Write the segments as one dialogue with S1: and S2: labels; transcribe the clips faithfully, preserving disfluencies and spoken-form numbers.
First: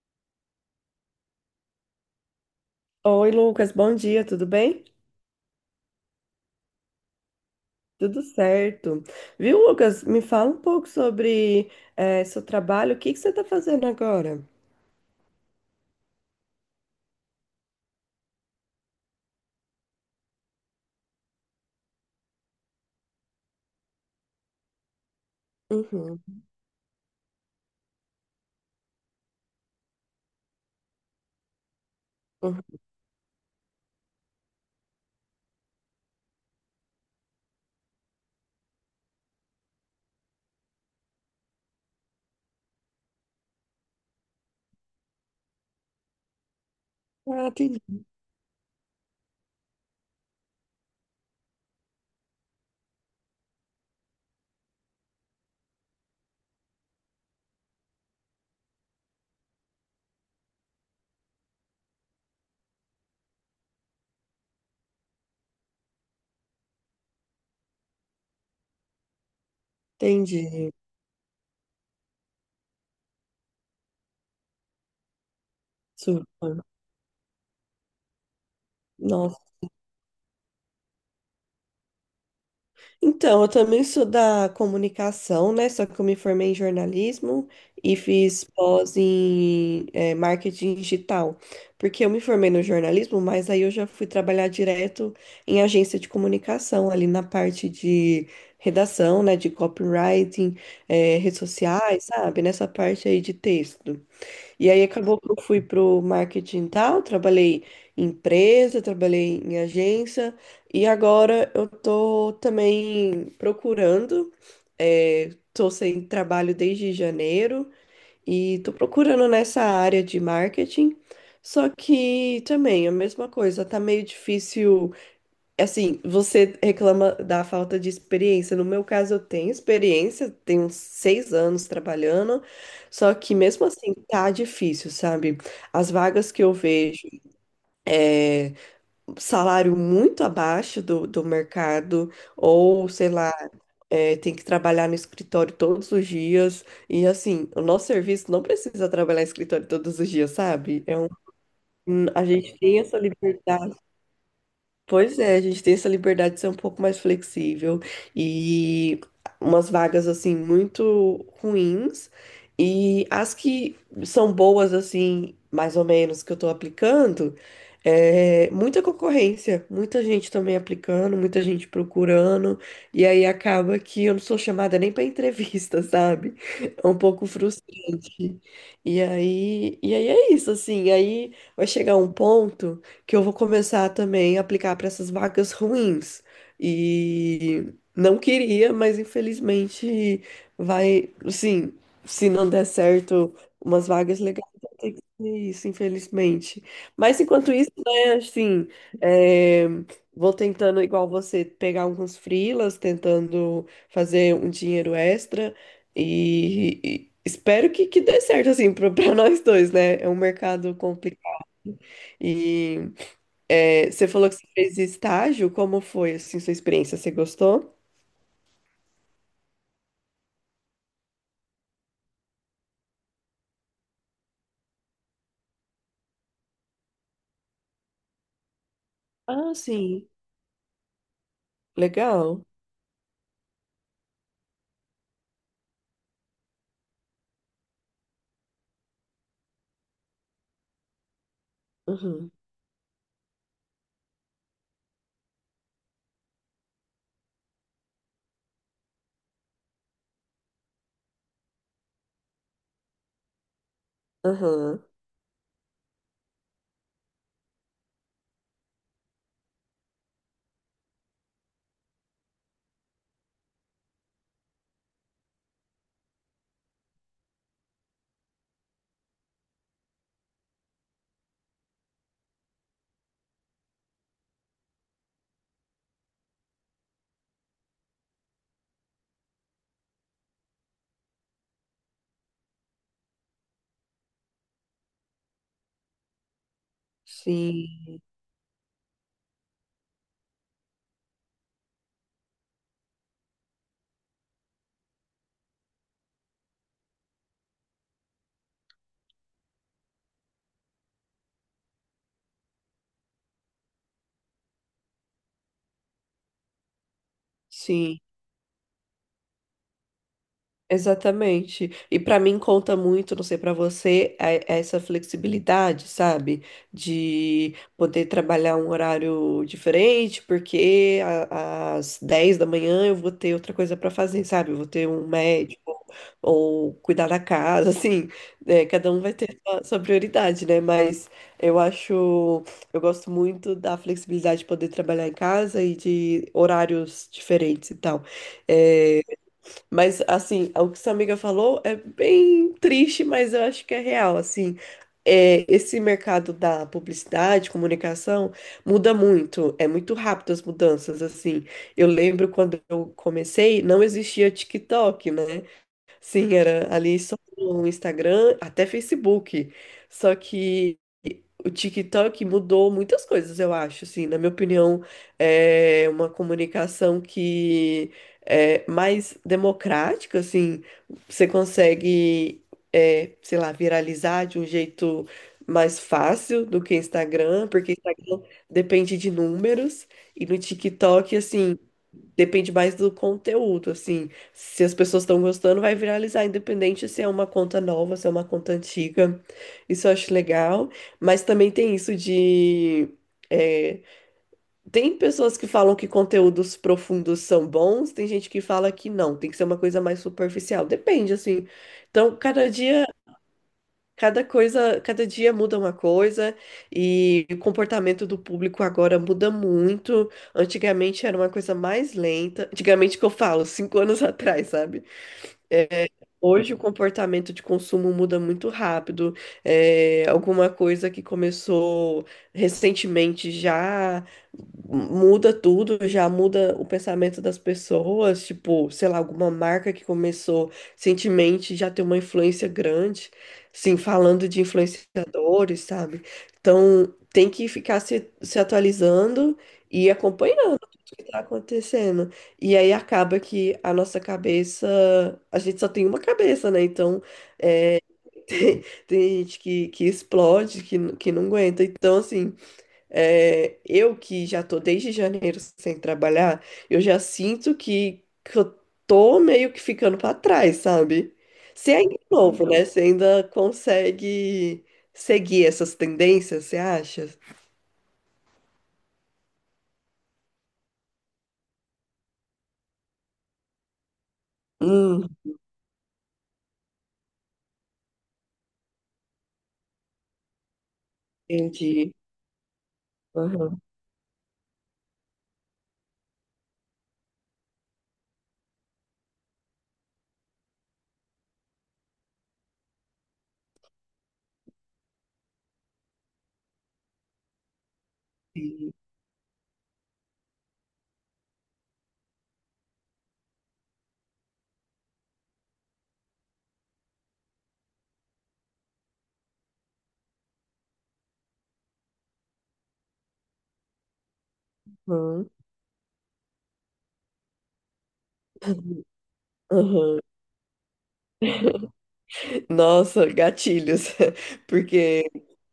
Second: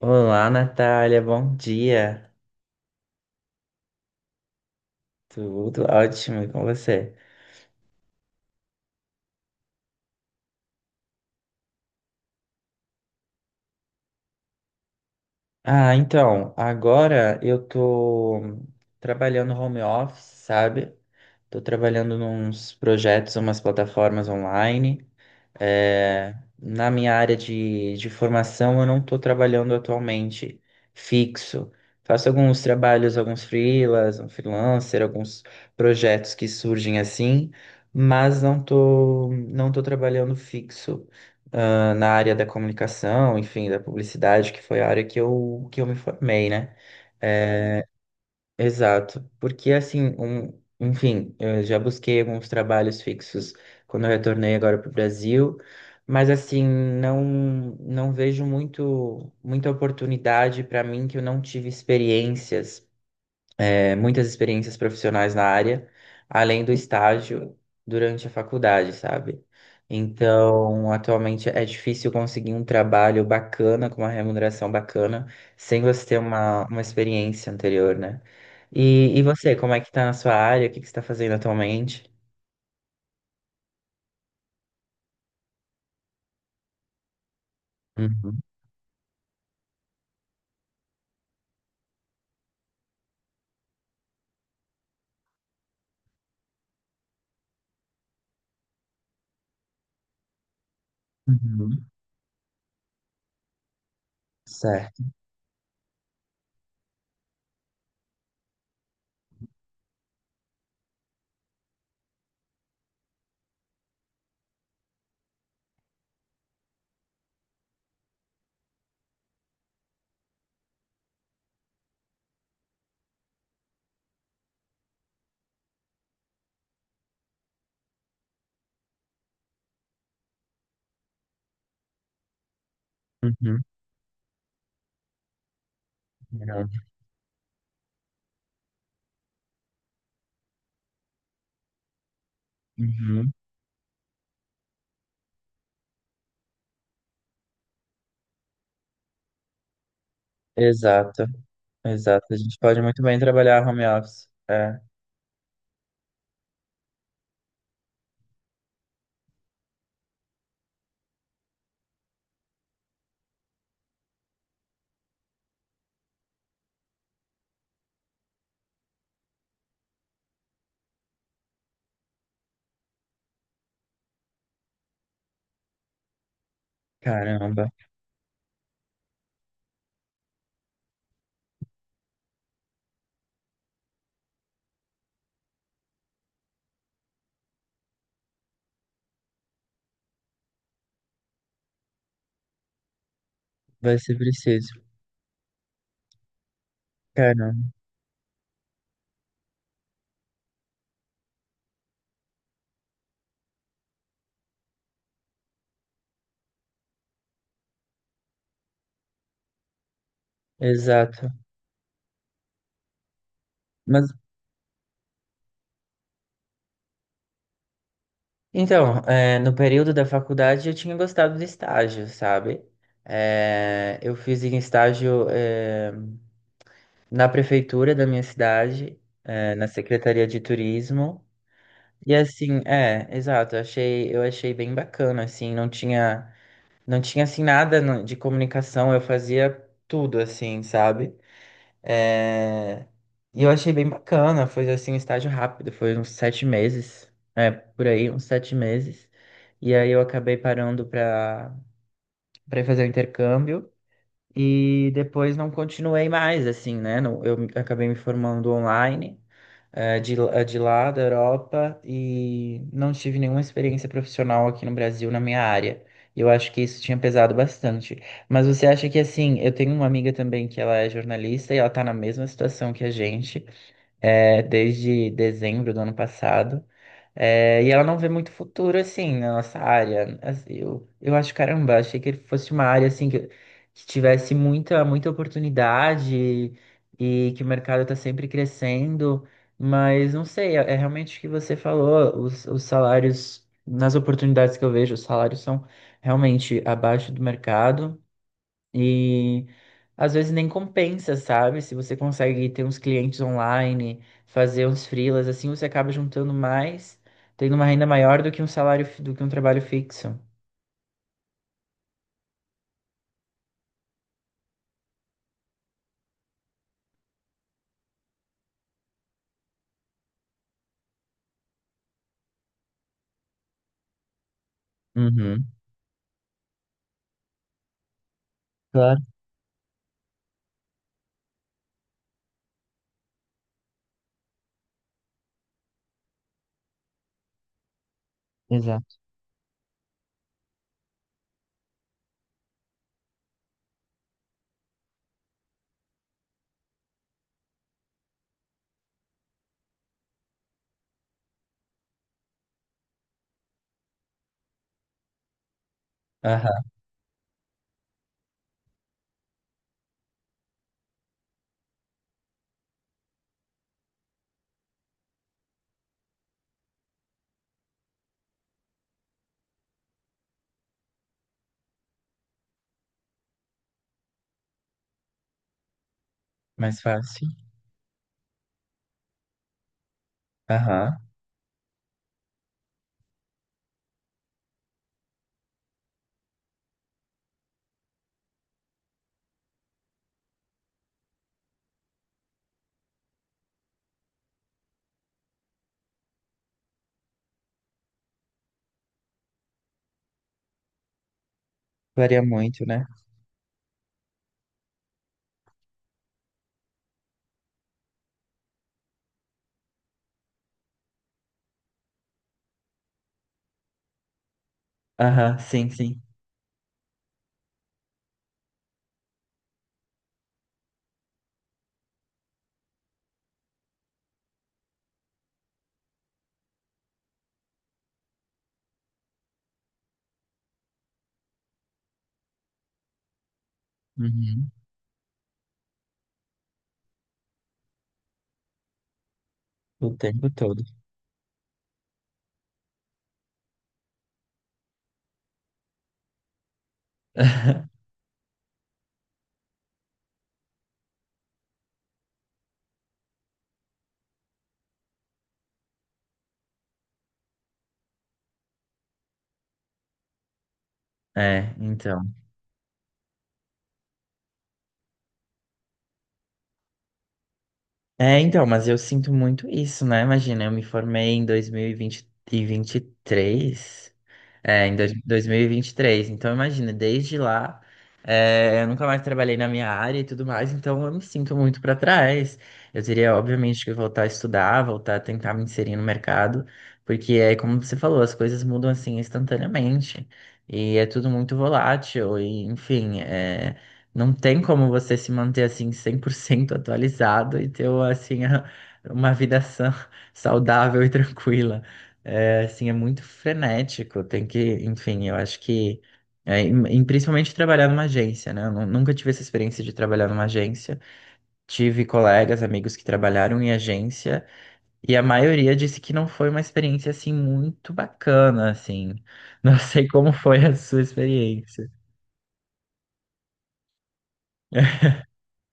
S1: Olá, Natália, bom dia.
S2: Oi, Lucas, bom dia, tudo bem?
S1: Tudo ótimo, e com você?
S2: Tudo certo. Viu, Lucas? Me fala um pouco sobre eh, seu trabalho, o que que você está fazendo agora?
S1: Ah, então, agora eu tô trabalhando home office, sabe? Tô trabalhando nos projetos, umas plataformas online.
S2: Uhum,
S1: É, na minha área de, de formação, eu não estou trabalhando atualmente fixo. Faço alguns
S2: uhum.
S1: trabalhos, alguns freelas, um freelancer, alguns projetos que surgem assim, mas não estou não estou trabalhando fixo, ah, na área da comunicação, enfim, da publicidade, que foi a área que eu, que eu me formei, né?
S2: Ah, entendi.
S1: É, exato, porque assim, um, enfim, eu já busquei alguns trabalhos fixos quando eu retornei agora para o Brasil, mas assim, não não vejo muito muita oportunidade para mim que eu não tive experiências, é, muitas experiências profissionais na área, além do estágio durante a faculdade, sabe?
S2: Entendi.
S1: Então, atualmente é difícil conseguir um trabalho bacana, com uma remuneração bacana, sem você ter uma,
S2: Super.
S1: uma experiência anterior, né? E, e você, como é que tá na sua área? O que que você está fazendo atualmente?
S2: Então, eu também sou da comunicação, né? Só que eu me formei em jornalismo e
S1: Uhum,
S2: fiz pós em eh, marketing digital. Porque eu me formei no jornalismo, mas aí eu já fui trabalhar direto em agência de comunicação, ali na parte de redação, né? De copywriting, eh, redes
S1: uhum,
S2: sociais, sabe? Nessa parte aí de texto. E aí
S1: certo.
S2: acabou que eu fui pro marketing e tal, trabalhei em empresa, trabalhei em agência e agora eu tô também procurando, é, tô sem trabalho desde janeiro e tô procurando nessa área de marketing, só que também a mesma coisa, tá meio difícil. Assim, você reclama da falta de experiência. No meu caso, eu tenho experiência, tenho uns seis anos trabalhando, só que
S1: Uhum,
S2: mesmo assim tá difícil, sabe? As vagas que eu
S1: verdade.
S2: vejo, salário muito abaixo do, do mercado, ou sei
S1: Uhum,
S2: lá, é, tem que trabalhar no escritório todos os dias. E assim, o nosso serviço não precisa trabalhar em escritório todos os dias, sabe? É um,
S1: exato,
S2: a
S1: exato. A
S2: gente
S1: gente
S2: tem
S1: pode
S2: essa
S1: muito bem trabalhar
S2: liberdade.
S1: home office. É,
S2: Pois é, a gente tem essa liberdade de ser um pouco mais flexível e umas vagas assim muito ruins e as que são boas assim, mais ou menos que eu tô aplicando, é muita concorrência, muita gente também aplicando, muita gente procurando e aí acaba que eu não sou chamada nem para entrevista, sabe? É um pouco
S1: caramba,
S2: frustrante. E aí, e aí é isso assim, aí vai chegar um ponto que eu vou começar também a aplicar para essas vagas ruins. E não queria, mas infelizmente vai, assim, se não der certo umas
S1: vai ser
S2: vagas legais, vai
S1: preciso.
S2: ter que ser isso, infelizmente. Mas enquanto
S1: Caramba.
S2: isso, né, assim, é, vou tentando, igual você, pegar alguns freelas, tentando fazer um dinheiro extra e. e espero que, que dê certo, assim, para nós dois, né? É um mercado
S1: Exato.
S2: complicado. E é, você
S1: Mas
S2: falou que você fez estágio, como foi, assim, sua experiência? Você gostou?
S1: então, eh, no período da faculdade eu tinha gostado de estágio, sabe? Eh, eu fiz em estágio, eh, na prefeitura da minha cidade, eh,
S2: Ah,
S1: na
S2: sim,
S1: Secretaria de Turismo. E
S2: legal.
S1: assim, é, exato, eu achei, eu achei bem bacana, assim, não tinha, não tinha assim nada no- de comunicação, eu fazia tudo assim, sabe?
S2: Uhum.
S1: É. E eu achei bem bacana, foi assim um estágio rápido, foi uns sete meses, é, por aí, uns sete meses. E aí eu acabei parando para para fazer o intercâmbio.
S2: Aham.
S1: E depois não continuei mais, assim, né? Não- Eu me- acabei me formando online, eh, de, eh, de lá, da Europa, e não tive nenhuma experiência profissional aqui no Brasil na minha área. E eu acho que isso tinha pesado bastante. Mas você acha que, assim, eu tenho uma amiga também que ela é jornalista e ela tá na mesma situação que a gente, eh, desde dezembro do ano passado. É, e ela não vê muito futuro, assim, na nossa área. Assim, Eu, eu acho, caramba, achei que ele fosse uma área, assim, que, que tivesse muita, muita oportunidade e que o mercado está
S2: Sim,
S1: sempre crescendo. Mas, não sei, é, é realmente o que você falou, os, os salários, nas oportunidades que eu vejo, os salários são realmente abaixo do mercado. E às vezes nem compensa, sabe? Se você consegue ter uns clientes online, fazer uns freelas, assim você acaba juntando mais, tendo uma renda
S2: sim,
S1: maior do que um salário, fi- do que um trabalho fixo.
S2: exatamente. E para mim conta muito, não sei para você, é- é essa flexibilidade, sabe? De poder trabalhar um horário diferente, porque a- às dez da manhã eu vou ter outra coisa para fazer, sabe? Eu vou ter um
S1: Uhum.
S2: médico. Ou cuidar da casa, assim, né? Cada
S1: Claro,
S2: um vai ter sua, sua prioridade, né? Mas eu acho, eu gosto muito da flexibilidade de poder trabalhar em casa e de horários diferentes e tal.
S1: exato.
S2: É, mas, assim, o que sua amiga falou é bem triste, mas eu acho que é real, assim. É, esse mercado da publicidade, comunicação, muda muito, é muito rápido as mudanças, assim. Eu lembro quando eu comecei, não existia TikTok, né? Sim,
S1: Aham,
S2: era ali só no Instagram, até Facebook. Só que o TikTok mudou muitas coisas, eu acho, assim, na minha opinião, é uma comunicação que é mais democrática, assim, você consegue, é, sei lá, viralizar de um jeito mais fácil do que
S1: mais fácil.
S2: Instagram, porque Instagram depende de números, e no
S1: Aham.
S2: TikTok, assim, depende mais do conteúdo, assim. Se as pessoas estão gostando, vai viralizar, independente se é uma conta nova, se é uma conta antiga. Isso eu acho legal. Mas também tem isso de. É, tem pessoas que falam que conteúdos profundos são bons, tem gente que fala que não, tem que ser uma coisa mais superficial. Depende, assim. Então,
S1: Varia
S2: cada
S1: muito,
S2: dia,
S1: né?
S2: cada coisa, cada dia muda uma coisa e o comportamento do público agora muda muito. Antigamente era uma coisa mais lenta. Antigamente que eu falo, cinco anos atrás, sabe?
S1: Aham, sim, sim.
S2: Hoje o comportamento de consumo muda muito rápido. É, alguma coisa que começou recentemente já muda tudo, já muda o pensamento das pessoas. Tipo, sei lá, alguma marca que começou recentemente já tem uma influência grande. Sim, falando de
S1: Uhum.
S2: influenciadores, sabe? Então tem que ficar se, se atualizando e
S1: O tempo
S2: acompanhando
S1: todo.
S2: tá acontecendo? E aí acaba que a nossa cabeça, a gente só tem uma cabeça, né? Então tem, tem gente que, que explode, que, n- que não aguenta. Então, assim, é, eu que já tô desde janeiro sem trabalhar, eu já sinto que, que eu tô meio que ficando pra trás, sabe?
S1: É,
S2: Você ainda é
S1: então.
S2: novo, né? Você ainda consegue seguir essas tendências, você acha?
S1: É, então, mas eu sinto muito isso, né? Imagina, eu me formei em dois mil e vinte e três. É, em dois-
S2: Hum,
S1: 2023. Então, imagina, desde lá, é, eu nunca mais trabalhei na minha área e tudo mais, então eu me sinto muito para
S2: entendi.
S1: trás. Eu teria,
S2: Aham.
S1: obviamente, que voltar a estudar, voltar a tentar me inserir no mercado, porque é como você falou, as coisas mudam assim instantaneamente e é tudo muito volátil, e enfim, é, não tem como você se manter assim cem por cento atualizado e ter assim a-
S2: Sim.
S1: uma vida sã, saudável e tranquila. É, assim, é muito frenético, tem que, enfim, eu acho que, é, em- em- principalmente trabalhar numa agência, né? Eu nu- nunca tive essa experiência de trabalhar numa agência. Tive colegas, amigos que trabalharam em agência, e a
S2: Aham.
S1: maioria disse que não foi uma experiência, assim, muito bacana, assim. Não sei
S2: Aham.
S1: como foi a sua experiência.
S2: Nossa, gatilhos. Porque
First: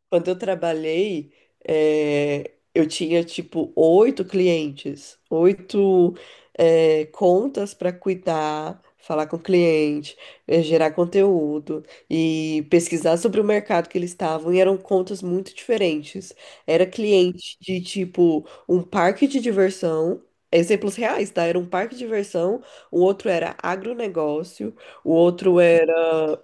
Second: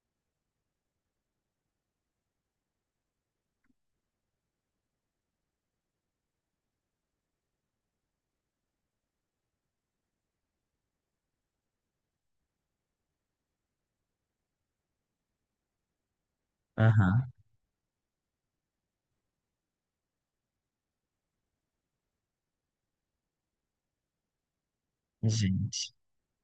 S2: quando eu trabalhei, eh, eu tinha tipo oito clientes, oito, eh, contas para cuidar, falar com o cliente, eh, gerar conteúdo e pesquisar sobre o mercado que eles estavam. E eram contas muito diferentes. Era
S1: Aham,
S2: cliente de tipo um parque de diversão. Exemplos reais, tá? Era um parque de diversão, o outro era agronegócio, o outro era,
S1: gente.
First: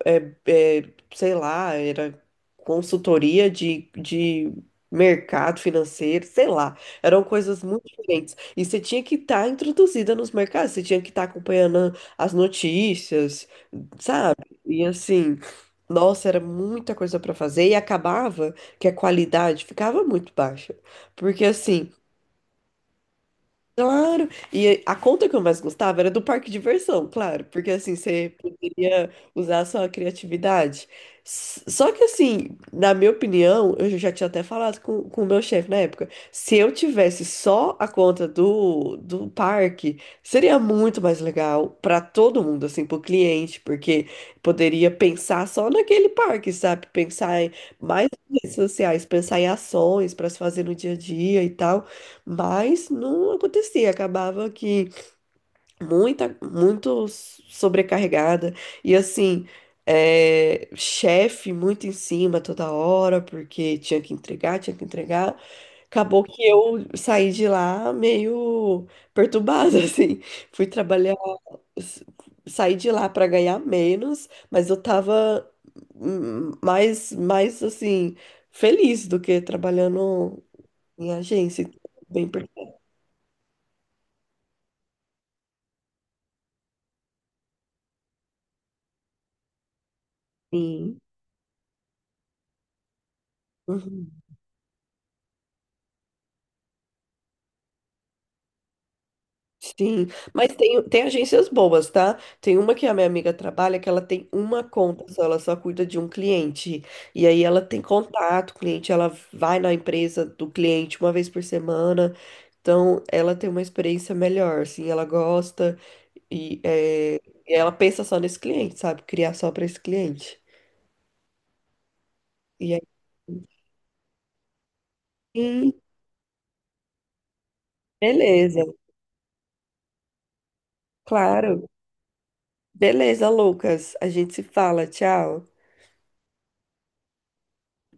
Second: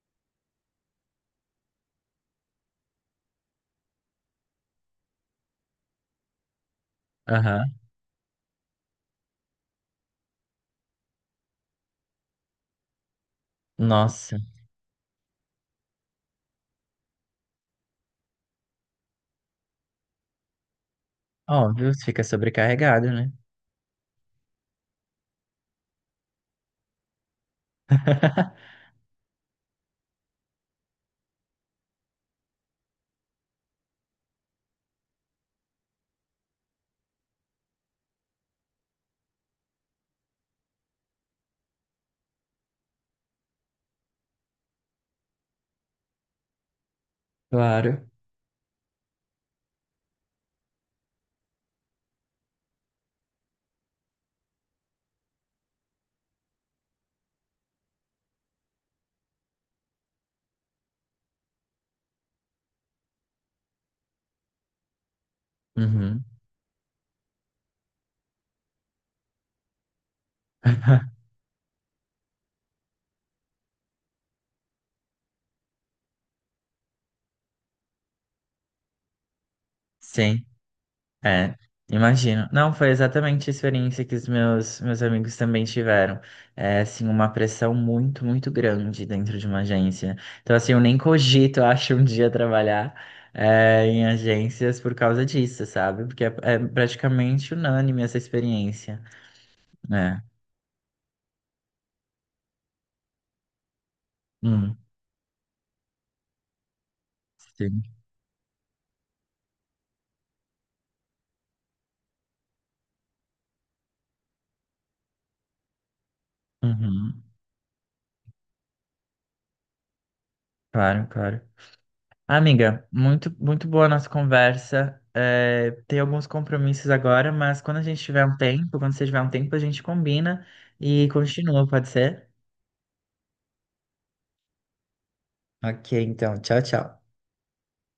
S2: eh, eh, sei lá, era consultoria de, de mercado financeiro, sei lá. Eram
S1: Aham.
S2: coisas muito diferentes. E você tinha que estar introduzida nos mercados, você tinha que estar acompanhando as notícias, sabe?
S1: Nossa.
S2: E assim, nossa, era muita coisa para fazer e acabava que a qualidade ficava muito baixa. Porque assim,
S1: Óbvio, fica sobrecarregado, né?
S2: claro! E a conta que eu mais gostava era do parque de diversão, claro, porque assim você poderia usar a sua criatividade. S- Só que assim, na minha opinião, eu já tinha até falado com, com o meu chefe na época, se eu tivesse só a conta do, do parque, seria muito mais legal para todo mundo, assim, para o cliente, porque poderia pensar só naquele parque, sabe? Pensar em
S1: Claro.
S2: mais redes sociais, pensar em ações para se fazer no dia a dia e tal. Mas não acontecia, acabava que muita, muito sobrecarregada e assim, é, chefe muito em cima toda hora, porque tinha que entregar, tinha que entregar.
S1: Uhum.
S2: Acabou que eu saí de lá meio perturbada, assim. Fui trabalhar, s- saí de lá para ganhar menos, mas eu tava hum, mais, mais assim, feliz do que trabalhando
S1: Sim.
S2: em
S1: É,
S2: agência. Bem
S1: imagino. Não,
S2: perturbada.
S1: foi exatamente a experiência que os meus, meus amigos também tiveram. É, assim, uma pressão muito, muito grande dentro de uma agência. Então, assim, eu nem cogito, eu acho, um dia trabalhar, é, em
S2: Uhum.
S1: agências por causa disso, sabe? Porque é, é praticamente unânime essa experiência.
S2: Sim,
S1: É.
S2: mas tem, tem agências boas, tá? Tem uma que a minha amiga trabalha que ela tem uma
S1: Hum,
S2: conta só, ela só cuida de um cliente. E aí ela tem
S1: sim.
S2: contato, cliente, ela vai na empresa do cliente uma vez por semana. Então ela tem uma experiência melhor, assim, ela gosta e, é,
S1: Uhum.
S2: e ela pensa só nesse cliente, sabe? Criar só para esse cliente.
S1: Claro, claro.
S2: E aí,
S1: Amiga, muito, muito boa a nossa conversa. É,
S2: sim,
S1: tem alguns compromissos agora, mas quando a gente tiver um
S2: beleza,
S1: tempo, quando você tiver um tempo, a gente combina e continua,
S2: claro.
S1: pode ser?
S2: Beleza, Lucas. A gente se fala, tchau.
S1: Ok, então, tchau, tchau.